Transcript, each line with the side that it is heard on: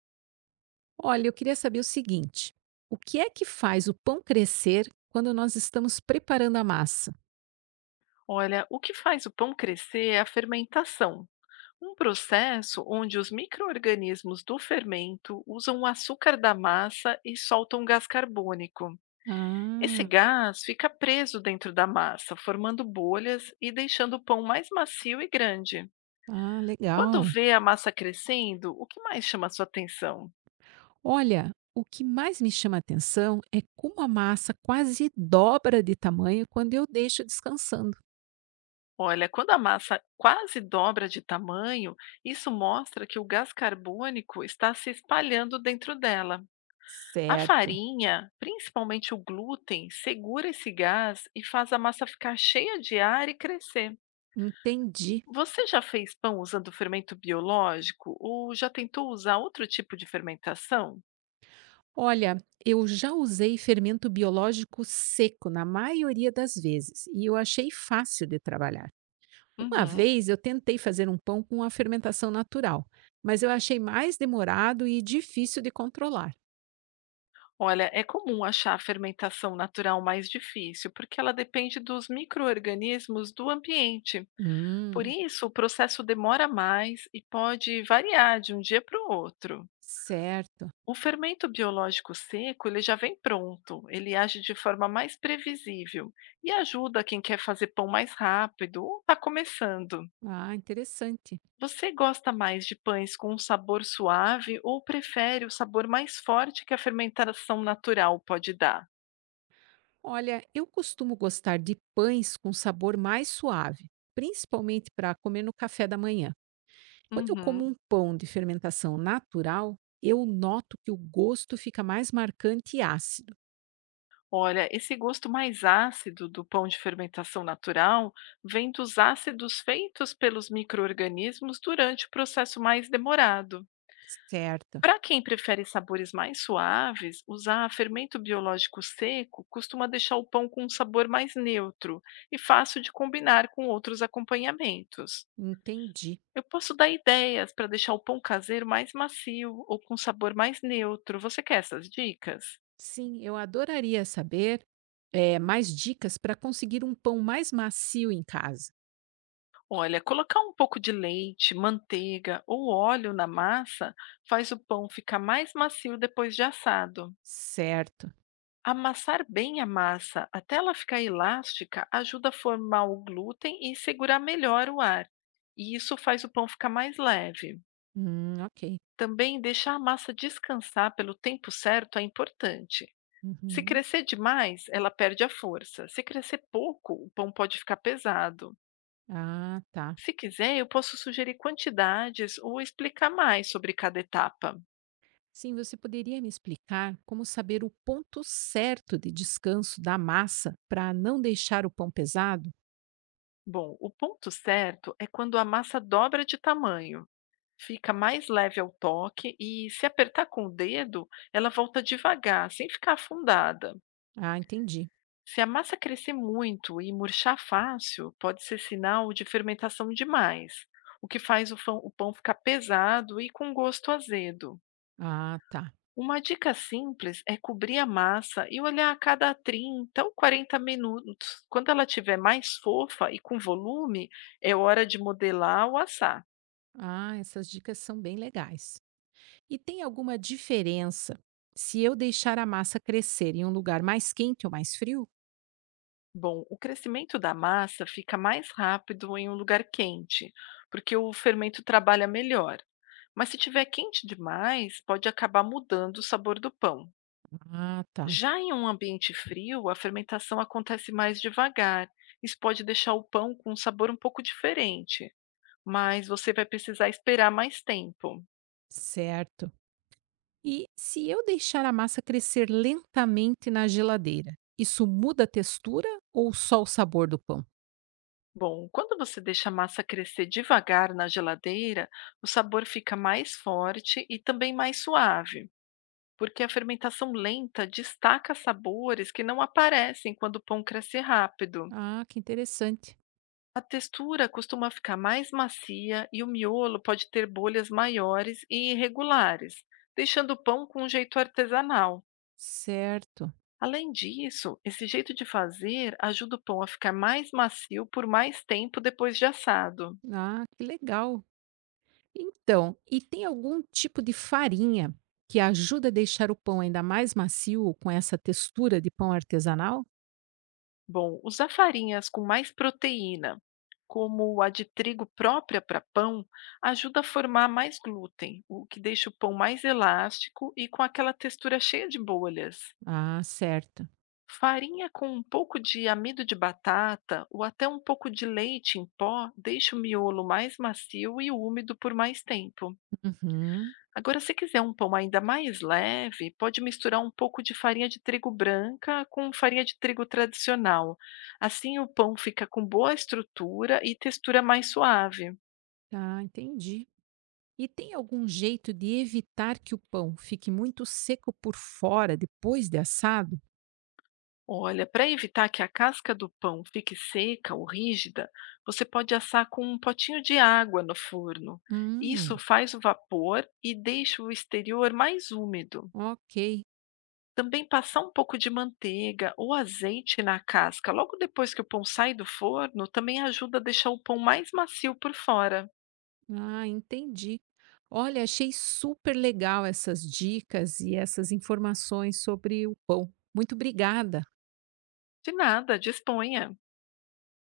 right: Olha, eu queria saber o seguinte: o que é que faz o pão crescer quando nós estamos preparando a massa?
left: Olha, o que faz o pão crescer é a fermentação, um processo onde os micro-organismos do fermento usam o açúcar da massa e soltam gás carbônico. Esse
right: Ah,
left: gás fica preso dentro da massa, formando bolhas e deixando o pão mais macio e grande. Quando
right: Legal.
left: vê a massa crescendo, o que mais chama a sua atenção?
right: Olha, o que mais me chama a atenção é como a massa quase dobra de tamanho quando eu deixo descansando.
left: Olha, quando a massa quase dobra de tamanho, isso mostra que o gás carbônico está se espalhando dentro dela. A
right: Certo,
left: farinha, principalmente o glúten, segura esse gás e faz a massa ficar cheia de ar e crescer.
right: entendi.
left: Você já fez pão usando fermento biológico ou já tentou usar outro tipo de fermentação?
right: Olha, eu já usei fermento biológico seco na maioria das vezes e eu achei fácil de trabalhar. Uma
left: Uhum.
right: vez eu tentei fazer um pão com a fermentação natural, mas eu achei mais demorado e difícil de controlar.
left: Olha, é comum achar a fermentação natural mais difícil, porque ela depende dos micro-organismos do ambiente. Por
right: Hum,
left: isso, o processo demora mais e pode variar de um dia para o outro.
right: certo.
left: O fermento biológico seco, ele já vem pronto, ele age de forma mais previsível e ajuda quem quer fazer pão mais rápido ou está começando.
right: Ah, interessante.
left: Você gosta mais de pães com um sabor suave ou prefere o sabor mais forte que a fermentação natural pode dar?
right: Olha, eu costumo gostar de pães com sabor mais suave, principalmente para comer no café da manhã. Quando eu como
left: Uhum.
right: um pão de fermentação natural, eu noto que o gosto fica mais marcante e ácido.
left: Olha, esse gosto mais ácido do pão de fermentação natural vem dos ácidos feitos pelos micro-organismos durante o processo mais demorado.
right: Certo,
left: Para quem prefere sabores mais suaves, usar fermento biológico seco costuma deixar o pão com um sabor mais neutro e fácil de combinar com outros acompanhamentos.
right: entendi.
left: Eu posso dar ideias para deixar o pão caseiro mais macio ou com sabor mais neutro. Você quer essas dicas?
right: Sim, eu adoraria saber mais dicas para conseguir um pão mais macio em casa.
left: Olha, colocar um pouco de leite, manteiga ou óleo na massa faz o pão ficar mais macio depois de assado.
right: Certo.
left: Amassar bem a massa até ela ficar elástica ajuda a formar o glúten e segurar melhor o ar, e isso faz o pão ficar mais leve.
right: Ok.
left: Também deixar a massa descansar pelo tempo certo é importante. Se
right: Uhum.
left: crescer demais, ela perde a força. Se crescer pouco, o pão pode ficar pesado.
right: Ah, tá.
left: Se quiser, eu posso sugerir quantidades ou explicar mais sobre cada etapa.
right: Sim, você poderia me explicar como saber o ponto certo de descanso da massa para não deixar o pão pesado?
left: Bom, o ponto certo é quando a massa dobra de tamanho. Fica mais leve ao toque e, se apertar com o dedo, ela volta devagar, sem ficar afundada.
right: Ah, entendi.
left: Se a massa crescer muito e murchar fácil, pode ser sinal de fermentação demais, o que faz o pão ficar pesado e com gosto azedo.
right: Ah, tá.
left: Uma dica simples é cobrir a massa e olhar a cada 30 ou 40 minutos. Quando ela estiver mais fofa e com volume, é hora de modelar ou assar.
right: Ah, essas dicas são bem legais. E tem alguma diferença se eu deixar a massa crescer em um lugar mais quente ou mais frio?
left: Bom, o crescimento da massa fica mais rápido em um lugar quente, porque o fermento trabalha melhor. Mas se tiver quente demais, pode acabar mudando o sabor do pão.
right: Ah, tá.
left: Já em um ambiente frio, a fermentação acontece mais devagar. Isso pode deixar o pão com um sabor um pouco diferente, mas você vai precisar esperar mais tempo.
right: Certo. E se eu deixar a massa crescer lentamente na geladeira, isso muda a textura ou só o sabor do pão?
left: Bom, quando você deixa a massa crescer devagar na geladeira, o sabor fica mais forte e também mais suave, porque a fermentação lenta destaca sabores que não aparecem quando o pão cresce rápido.
right: Ah, que interessante.
left: A textura costuma ficar mais macia e o miolo pode ter bolhas maiores e irregulares, deixando o pão com um jeito artesanal.
right: Certo.
left: Além disso, esse jeito de fazer ajuda o pão a ficar mais macio por mais tempo depois de assado.
right: Ah, que legal. Então, e tem algum tipo de farinha que ajuda a deixar o pão ainda mais macio com essa textura de pão artesanal?
left: Bom, usar farinhas com mais proteína, como a de trigo própria para pão, ajuda a formar mais glúten, o que deixa o pão mais elástico e com aquela textura cheia de bolhas.
right: Ah, certo.
left: Farinha com um pouco de amido de batata ou até um pouco de leite em pó deixa o miolo mais macio e úmido por mais tempo.
right: Uhum.
left: Agora, se quiser um pão ainda mais leve, pode misturar um pouco de farinha de trigo branca com farinha de trigo tradicional. Assim, o pão fica com boa estrutura e textura mais suave.
right: Tá, entendi. E tem algum jeito de evitar que o pão fique muito seco por fora depois de assado?
left: Olha, para evitar que a casca do pão fique seca ou rígida, você pode assar com um potinho de água no forno. Isso
right: Hum.
left: faz o vapor e deixa o exterior mais úmido.
right: Ok.
left: Também passar um pouco de manteiga ou azeite na casca logo depois que o pão sai do forno também ajuda a deixar o pão mais macio por fora.
right: Ah, entendi. Olha, achei super legal essas dicas e essas informações sobre o pão. Muito obrigada.
left: De nada, disponha.